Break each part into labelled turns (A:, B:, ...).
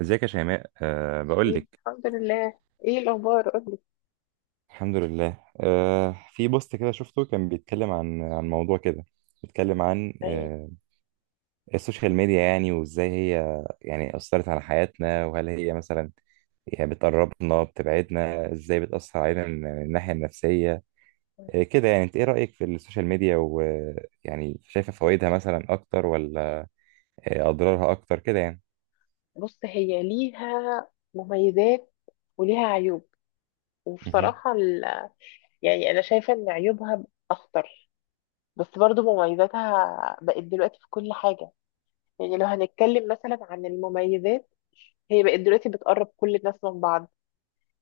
A: ازيك يا شيماء، بقول
B: إيه،
A: لك.
B: الحمد لله. ايه الاخبار؟ قولي.
A: الحمد لله. في بوست كده شفته كان بيتكلم عن موضوع كده، بيتكلم عن
B: يعني
A: السوشيال ميديا، يعني وازاي هي يعني أثرت على حياتنا، وهل هي مثلا يعني بتقربنا بتبعدنا، ازاي بتأثر علينا من الناحية النفسية، كده. يعني انت ايه رأيك في السوشيال ميديا؟ ويعني شايفة فوائدها مثلا اكتر، ولا اضرارها اكتر كده يعني؟
B: بص، هي ليها مميزات وليها عيوب،
A: امم.
B: وبصراحة يعني انا شايفة ان عيوبها اخطر، بس برضو مميزاتها بقت دلوقتي في كل حاجة. يعني لو هنتكلم مثلا عن المميزات، هي بقت دلوقتي بتقرب كل الناس من بعض.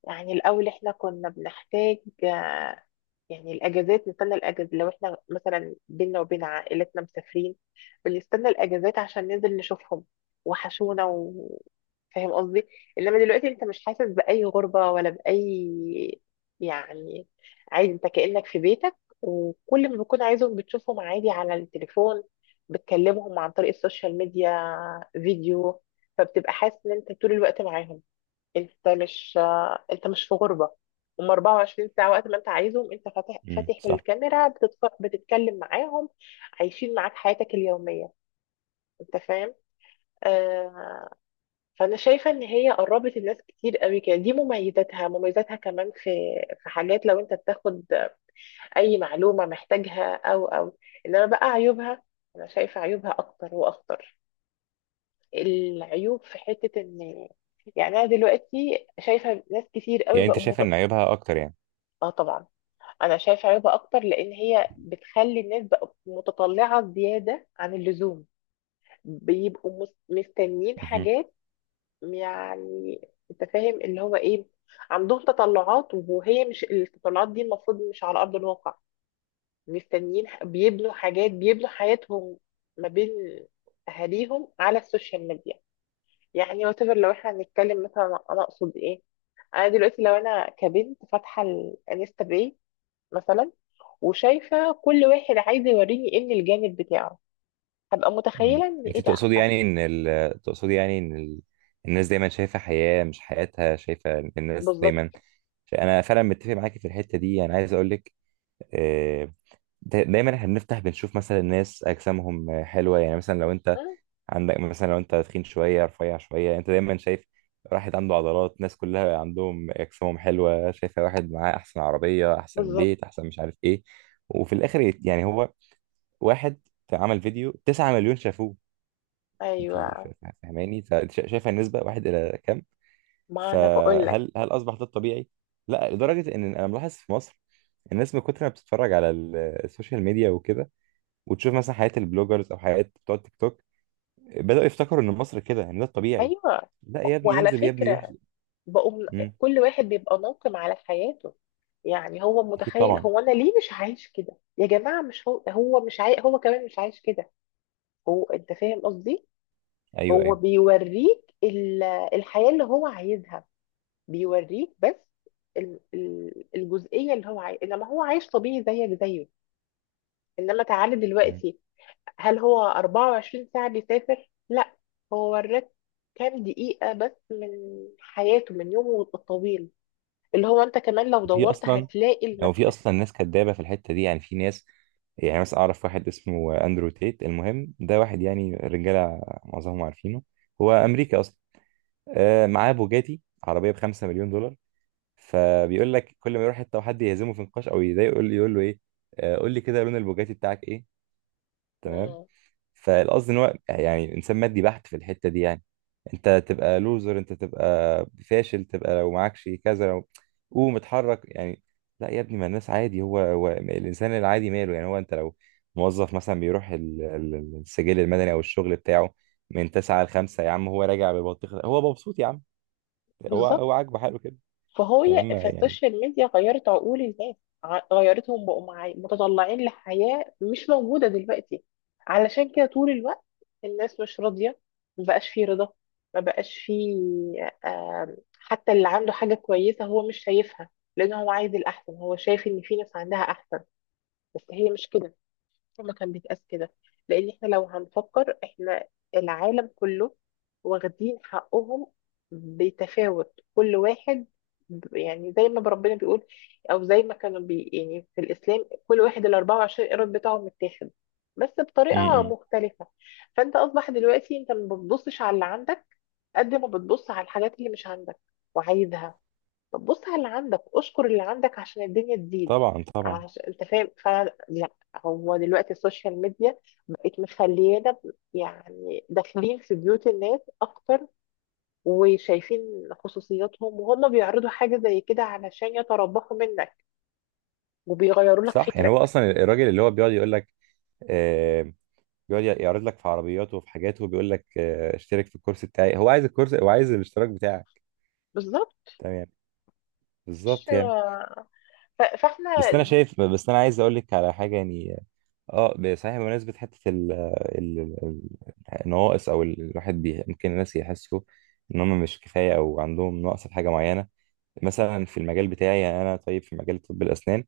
B: يعني الأول إحنا كنا بنحتاج، آه، يعني الأجازات، نستنى الأجازة لو إحنا مثلا بينا وبين عائلتنا مسافرين، بنستنى الأجازات عشان ننزل نشوفهم، وحشونا فاهم قصدي؟ إنما دلوقتي أنت مش حاسس بأي غربة ولا بأي يعني، عادي أنت كأنك في بيتك، وكل ما بتكون عايزهم بتشوفهم عادي على التليفون، بتكلمهم عن طريق السوشيال ميديا، فيديو، فبتبقى حاسس إن أنت طول الوقت معاهم. انت مش انت مش في غربة. هم 24 ساعة وقت ما انت عايزهم، انت فاتح
A: صح.
B: الكاميرا، بتتكلم معاهم، عايشين معاك حياتك اليومية. انت فاهم. آه... فانا شايفة ان هي قربت الناس كتير قوي كده. دي مميزاتها، مميزاتها كمان في في حاجات لو انت بتاخد اي معلومة محتاجها او انما بقى عيوبها، انا شايفة عيوبها اكتر واخطر. العيوب في حتة ان، يعني انا دلوقتي شايفة ناس كتير قوي
A: يعني انت
B: بقوا
A: شايفة ان عيوبها اكتر،
B: اه طبعا. انا شايفه عيوبها اكتر لان هي بتخلي الناس بقى متطلعه زياده عن اللزوم، بيبقوا مستنيين
A: يعني؟
B: حاجات. يعني، انت فاهم اللي هو ايه، عندهم تطلعات وهي مش التطلعات دي المفروض مش على ارض الواقع. مستنيين بيبنوا حاجات، بيبنوا حياتهم ما بين اهاليهم على السوشيال ميديا. يعني وتفر، لو احنا هنتكلم مثلا، انا اقصد ايه؟ انا دلوقتي لو انا كبنت فاتحه الانستا باي مثلا، وشايفه كل واحد عايز يوريني ايه من الجانب بتاعه، هبقى
A: مم.
B: متخيله ان
A: انت
B: ايه ده.
A: تقصدي
B: طب
A: يعني ان الناس دايما شايفه حياه مش حياتها، شايفه الناس دايما.
B: بالظبط.
A: انا فعلا متفق معاكي في الحته دي. انا عايز اقول لك، آه، دايما احنا بنفتح بنشوف مثلا الناس اجسامهم حلوه. يعني مثلا لو انت
B: آه،
A: عندك مثلا، لو انت تخين شويه، رفيع شويه، انت دايما شايف واحد عنده عضلات، ناس كلها عندهم اجسامهم حلوه، شايفه واحد معاه احسن عربيه، احسن
B: بالظبط.
A: بيت، احسن مش عارف ايه. وفي الاخر يعني هو واحد عمل فيديو 9 مليون شافوه. انت
B: ايوه،
A: فاهماني؟ فانت شايفه النسبه واحد الى كام؟
B: ما انا بقول لك.
A: فهل اصبح ده الطبيعي؟ لا، لدرجه ان انا ملاحظ في مصر الناس من كتر ما بتتفرج على السوشيال ميديا وكده، وتشوف مثلا حياه البلوجرز او حياه بتوع التيك توك، بداوا يفتكروا ان مصر كده، ان ده الطبيعي.
B: ايوه
A: لا يا ابني
B: وعلى
A: ينزل يا ابني يروح.
B: فكره، بقوم
A: امم.
B: كل واحد بيبقى ناقم على حياته. يعني هو
A: اكيد
B: متخيل،
A: طبعا.
B: هو انا ليه مش عايش كده يا جماعه؟ مش هو، هو مش عاي... هو كمان مش عايش كده. هو انت فاهم قصدي.
A: ايوه ايوه.
B: هو بيوريك الحياه اللي هو عايزها، بيوريك بس الجزئية اللي هو عايش، انما هو عايش طبيعي زيك زيه. انما تعالى
A: مم.
B: دلوقتي، هل هو 24 ساعة بيسافر؟ لا، هو وراك كام دقيقة بس من حياته، من يومه الطويل، اللي هو انت كمان لو
A: في
B: دورت
A: اصلا،
B: هتلاقي
A: او في
B: لنفسك.
A: اصلا ناس كدابه في الحته دي. يعني في ناس، يعني مثلا اعرف واحد اسمه اندرو تيت، المهم ده واحد يعني رجاله معظمهم عارفينه، هو
B: مم.
A: امريكا اصلا، معاه بوجاتي عربيه بـ5 مليون دولار. فبيقول لك كل ما يروح حته وحد يهزمه في نقاش او يضايقه يقول له ايه، قول لي كده لون البوجاتي بتاعك ايه. تمام.
B: مم.
A: فالقصد ان هو يعني انسان مادي بحت في الحته دي، يعني انت تبقى لوزر، انت تبقى فاشل، تبقى لو معكش كذا، لو قوم اتحرك يعني. لا يا ابني، ما الناس عادي. هو الانسان العادي ماله يعني، هو انت لو موظف مثلا، بيروح السجل المدني او الشغل بتاعه من 9 ل 5، يا عم هو راجع ببطيخ، هو مبسوط يا عم. هو
B: بالظبط.
A: هو عاجبه حاله كده.
B: فهو،
A: تمام يعني.
B: فالسوشيال ميديا غيرت عقول الناس، غيرتهم بقوا معي متطلعين لحياة مش موجودة دلوقتي. علشان كده طول الوقت الناس مش راضية، ما بقاش في رضا، ما بقاش في، حتى اللي عنده حاجة كويسة هو مش شايفها، لأنه هو عايز الأحسن، هو شايف إن في ناس عندها أحسن. بس هي مش كده، ما كان بيتقاس كده. لان احنا لو هنفكر، احنا العالم كله واخدين حقهم بتفاوت، كل واحد يعني زي ما ربنا بيقول، او زي ما كانوا بي يعني في الاسلام، كل واحد ال 24 قيراط بتاعهم متاخد بس بطريقه
A: امم.
B: مختلفه. فانت اصبح دلوقتي انت ما بتبصش على اللي عندك، قد ما بتبص على الحاجات اللي مش عندك وعايزها. طب بص على اللي عندك، اشكر اللي عندك عشان الدنيا تزيد.
A: طبعا طبعا.
B: عشان انت فاهم فعلا، لا هو دلوقتي السوشيال ميديا بقت مخليانا يعني داخلين في بيوت الناس اكتر، وشايفين خصوصياتهم، وهم بيعرضوا حاجة زي كده علشان يتربحوا منك وبيغيروا لك
A: صح. يعني هو
B: فكرك.
A: اصلا الراجل اللي هو بيقعد يقول لك، آه بيقعد يعرض لك في عربياته وفي حاجاته وبيقول لك آه اشترك في الكورس بتاعي. هو عايز الكورس، هو عايز الاشتراك بتاعك.
B: بالظبط.
A: تمام يعني.
B: مش-
A: بالظبط يعني.
B: فاحنا،
A: بس انا شايف، بس انا عايز اقول لك على حاجه يعني. اه صحيح بمناسبه حته ال ال- النواقص او الواحد بي، ممكن الناس يحسوا ان هم مش كفايه او عندهم نقص في حاجه معينه. مثلا في المجال بتاعي، يعني انا طيب في مجال طب الاسنان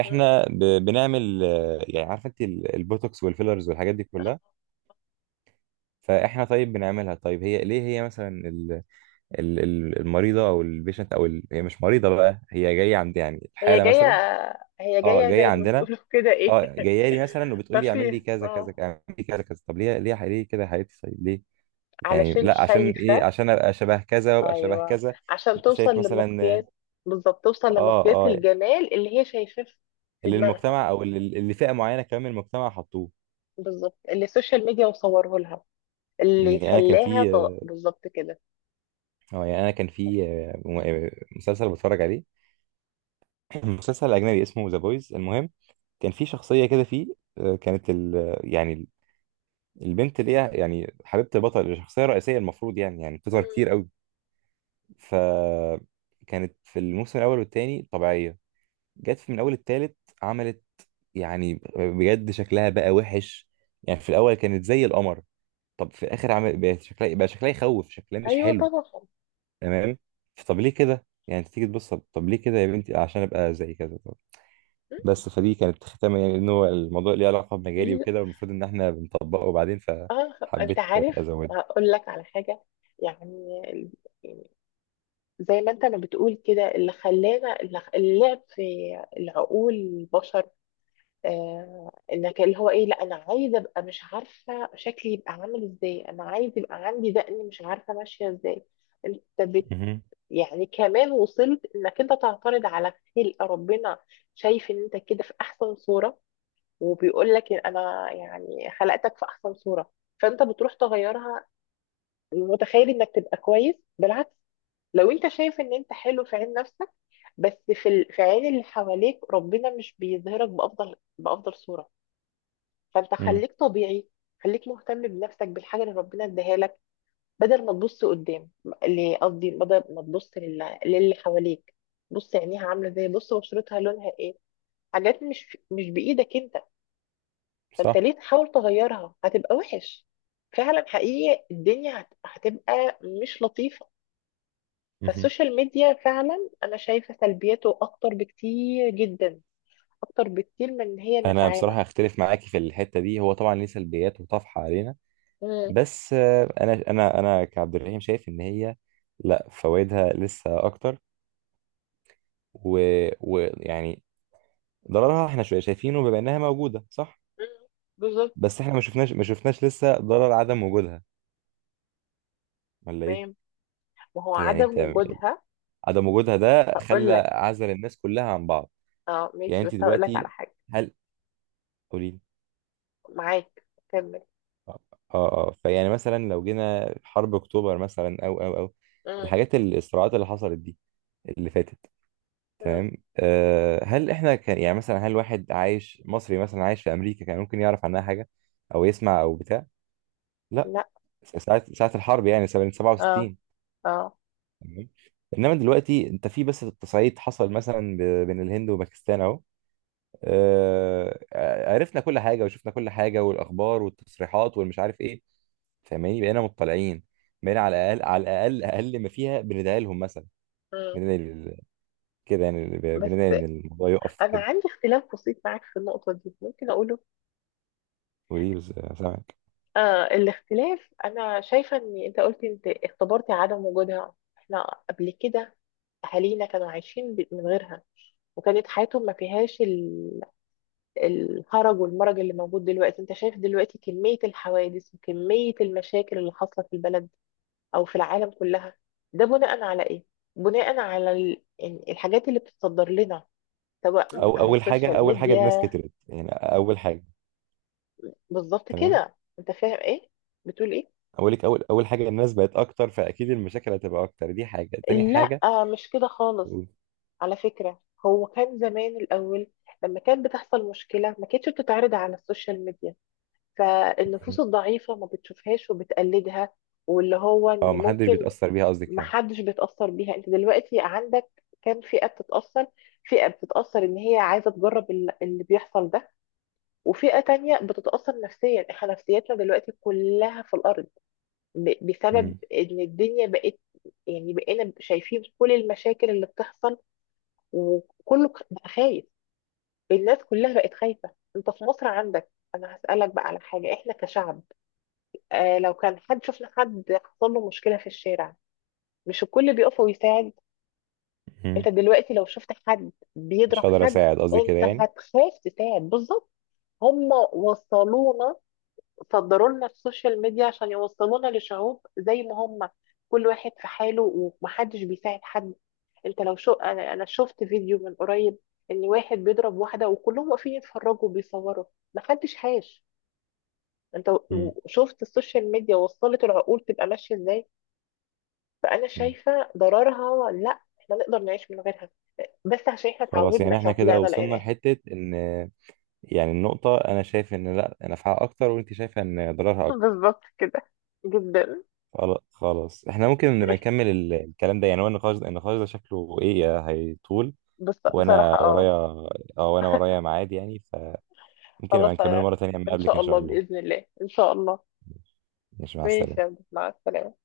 A: احنا بنعمل يعني عارفه انت البوتوكس والفيلرز والحاجات دي كلها. فاحنا طيب بنعملها. طيب هي ليه، هي مثلا المريضه او البيشنت هي مش مريضه بقى، هي جايه عند يعني
B: هي
A: الحاله
B: جاية،
A: مثلا.
B: هي
A: اه
B: جاية
A: جايه
B: زي ما
A: عندنا.
B: بتقولوا كده ايه
A: اه جايه لي مثلا، وبتقول لي اعمل لي
B: ترفيه
A: كذا كذا
B: اه،
A: كذا، اعمل لي كذا كذا. طب ليه، ليه كده يا حبيبتي؟ طيب ليه يعني؟
B: علشان
A: لا، عشان ايه؟
B: شايفة.
A: عشان ابقى شبه كذا وابقى شبه
B: ايوه،
A: كذا.
B: عشان
A: انت
B: توصل
A: شايف مثلا.
B: لمقياس. بالظبط، توصل
A: اه
B: لمقياس
A: اه.
B: الجمال اللي هي شايفاه في، في
A: اللي
B: دماغها.
A: المجتمع، او اللي فئه معينه كمان من المجتمع حطوه.
B: بالظبط، اللي السوشيال ميديا مصوره لها، اللي
A: يعني انا كان
B: خلاها
A: في،
B: طاق بالظبط كده.
A: اه يعني انا كان في مسلسل بتفرج عليه. مسلسل اجنبي اسمه ذا بويز، المهم كان في شخصيه كده فيه، كانت ال يعني البنت اللي هي يعني حبيبه البطل، الشخصيه الرئيسيه، المفروض يعني بتظهر
B: مم.
A: كتير قوي. ف كانت في الموسم الاول والتاني طبيعيه، جت في من اول التالت عملت، يعني بجد شكلها بقى وحش. يعني في الاول كانت زي القمر، طب في الاخر عمل بقى شكلها، بقى شكلها يخوف، شكلها مش
B: ايوه
A: حلو.
B: طبعا.
A: تمام. طب ليه كده يعني؟ انت تيجي تبص، طب طب ليه كده يا بنتي؟ عشان ابقى زي كذا. طب.
B: مم.
A: بس فدي كانت ختامه يعني، ان هو الموضوع ليه علاقه بمجالي
B: لا.
A: وكده، والمفروض ان احنا بنطبقه بعدين،
B: اه انت
A: فحبيت
B: عارف،
A: ازود.
B: هقول لك على حاجه. يعني يعني زي ما انت ما بتقول كده، اللي خلانا، اللعب في العقول البشر. انك اللي هو ايه، لا انا عايزه ابقى مش عارفه شكلي يبقى عامل ازاي، انا عايز يبقى عندي دقن، مش عارفه ماشيه ازاي. انت بت
A: مهم.
B: يعني كمان وصلت انك انت تعترض على خلق ربنا. شايف ان انت كده في احسن صوره، وبيقول لك انا يعني خلقتك في احسن صوره، فانت بتروح تغيرها. متخيل انك تبقى كويس؟ بالعكس. لو انت شايف ان انت حلو في عين نفسك، بس في في عين اللي حواليك ربنا مش بيظهرك بافضل، بافضل صوره. فانت
A: مم.
B: خليك طبيعي، خليك مهتم بنفسك بالحاجه اللي ربنا اداها لك، بدل ما تبص قدام، اللي قصدي بدل ما تبص للي حواليك، بص عينيها عامله ازاي، بص بشرتها لونها ايه. حاجات مش بايدك انت. فانت
A: صح.
B: ليه تحاول تغيرها؟ هتبقى وحش. فعلا حقيقي، الدنيا هتبقى مش لطيفه.
A: مهم.
B: فالسوشيال ميديا فعلا انا شايفه سلبياته اكتر بكتير جدا، اكتر بكتير من ان هي
A: انا بصراحه
B: نفعانا.
A: اختلف معاكي في الحته دي. هو طبعا ليه سلبيات وطفحه علينا،
B: مم.
A: بس انا كعبد الرحيم شايف ان هي لا فوائدها لسه اكتر، ويعني ويعني ضررها احنا شوية شايفينه بما انها موجودة، صح؟
B: مم. بالظبط.
A: بس احنا ما شفناش، لسه ضرر عدم وجودها، ولا ايه؟
B: تمام، ما هو
A: يعني
B: عدم
A: انت،
B: وجودها.
A: عدم وجودها ده خلى
B: هقول لك.
A: عزل الناس كلها عن بعض.
B: اه
A: يعني
B: ماشي، بس
A: انت
B: هقول لك على
A: دلوقتي،
B: حاجة.
A: هل... قولي لي.
B: معاك، كمل.
A: اه اه فيعني مثلا لو جينا حرب اكتوبر مثلا او
B: مم.
A: الحاجات الصراعات اللي حصلت دي اللي فاتت.
B: مم.
A: تمام. أه هل احنا كان يعني مثلا، هل واحد عايش مصري مثلا عايش في امريكا كان ممكن يعرف عنها حاجة او يسمع او بتاع؟ لا.
B: لا.
A: ساعة الحرب يعني سنة
B: اه
A: 67.
B: اه.
A: تمام. انما دلوقتي انت في، بس التصعيد حصل مثلا بين الهند وباكستان اهو، عرفنا كل حاجه وشفنا كل حاجه، والاخبار والتصريحات والمش عارف ايه. فاهماني؟ بقينا مطلعين، بقينا على الاقل، على الاقل اقل ما فيها بندعي لهم مثلا.
B: مم.
A: بندعي لل- كده يعني، بندعي ان
B: بس
A: الموضوع يقف
B: انا
A: كده.
B: عندي اختلاف بسيط معاك في النقطة دي، ممكن اقوله.
A: وليه بس؟ سامعك.
B: آه الاختلاف، انا شايفة ان انت قلت انت اختبرتي عدم وجودها. احنا قبل كده اهالينا كانوا عايشين من غيرها، وكانت حياتهم ما فيهاش الهرج والمرج اللي موجود دلوقتي. انت شايف دلوقتي كمية الحوادث وكمية المشاكل اللي حاصلة في البلد، او في العالم كلها؟ ده بناء على ايه؟ بناء على إن الحاجات اللي بتتصدر لنا، سواء
A: او
B: عن السوشيال
A: اول حاجه الناس
B: ميديا.
A: كترت يعني، اول حاجه.
B: بالظبط
A: تمام.
B: كده، انت فاهم ايه بتقول ايه.
A: اولك اول حاجه الناس بقت اكتر، فاكيد المشاكل هتبقى اكتر. دي حاجه. تاني حاجه.
B: لا مش كده خالص، على فكرة. هو كان زمان الاول لما كانت بتحصل مشكلة ما كانتش بتتعرض على السوشيال ميديا، فالنفوس الضعيفة ما بتشوفهاش وبتقلدها، واللي هو
A: اه
B: ان
A: محدش
B: ممكن،
A: بيتأثر بيها قصدك يعني؟
B: محدش بيتأثر بيها. انت دلوقتي عندك كام فئة بتتأثر؟ فئة بتتأثر ان هي عايزة تجرب اللي بيحصل ده، وفئة تانية بتتأثر نفسيا. احنا نفسيتنا دلوقتي كلها في الأرض بسبب
A: مم.
B: ان الدنيا بقت، يعني بقينا شايفين كل المشاكل اللي بتحصل، وكله بقى خايف. الناس كلها بقت خايفة. انت في مصر عندك، انا هسألك بقى على حاجة، احنا كشعب، آه لو كان حد، شفنا حد حصل له مشكلة في الشارع، مش الكل بيقف ويساعد.
A: مم.
B: انت دلوقتي لو شفت حد بيضرب
A: مش هقدر
B: حد،
A: اساعد قصدي كده
B: انت
A: يعني.
B: هتخاف تساعد. بالظبط، هم وصلونا، صدروا لنا السوشيال ميديا عشان يوصلونا لشعوب زي ما هم، كل واحد في حاله ومحدش بيساعد حد. انت لو شو، انا شفت فيديو من قريب ان واحد بيضرب واحدة وكلهم واقفين يتفرجوا وبيصوروا، محدش هاش. انت
A: مم.
B: شفت السوشيال ميديا وصلت العقول تبقى ماشية ازاي؟ فانا
A: مم.
B: شايفه ضررها، لا احنا نقدر نعيش من غيرها، بس عشان احنا
A: خلاص
B: اتعودنا،
A: يعني احنا
B: احنا
A: كده
B: طلعنا
A: وصلنا
B: لقيناها.
A: لحتة ان، يعني النقطة انا شايف ان لا نفعها اكتر، وانت شايفة ان ضررها اكتر.
B: بالظبط كده، جدا.
A: خلاص، احنا ممكن نبقى نكمل الكلام ده يعني. هو النقاش ده، النقاش ده شكله ايه، هيطول،
B: بس بصراحه
A: وانا ورايا.
B: اه،
A: اه وانا ورايا ميعاد يعني، فممكن نبقى
B: خلاص.
A: نكمله مرة تانية لما
B: ان
A: اقابلك ان
B: شاء
A: شاء
B: الله،
A: الله.
B: باذن الله، ان شاء الله.
A: ماشي مع
B: ماشي يا
A: السلامة.
B: عبد، مع السلامه.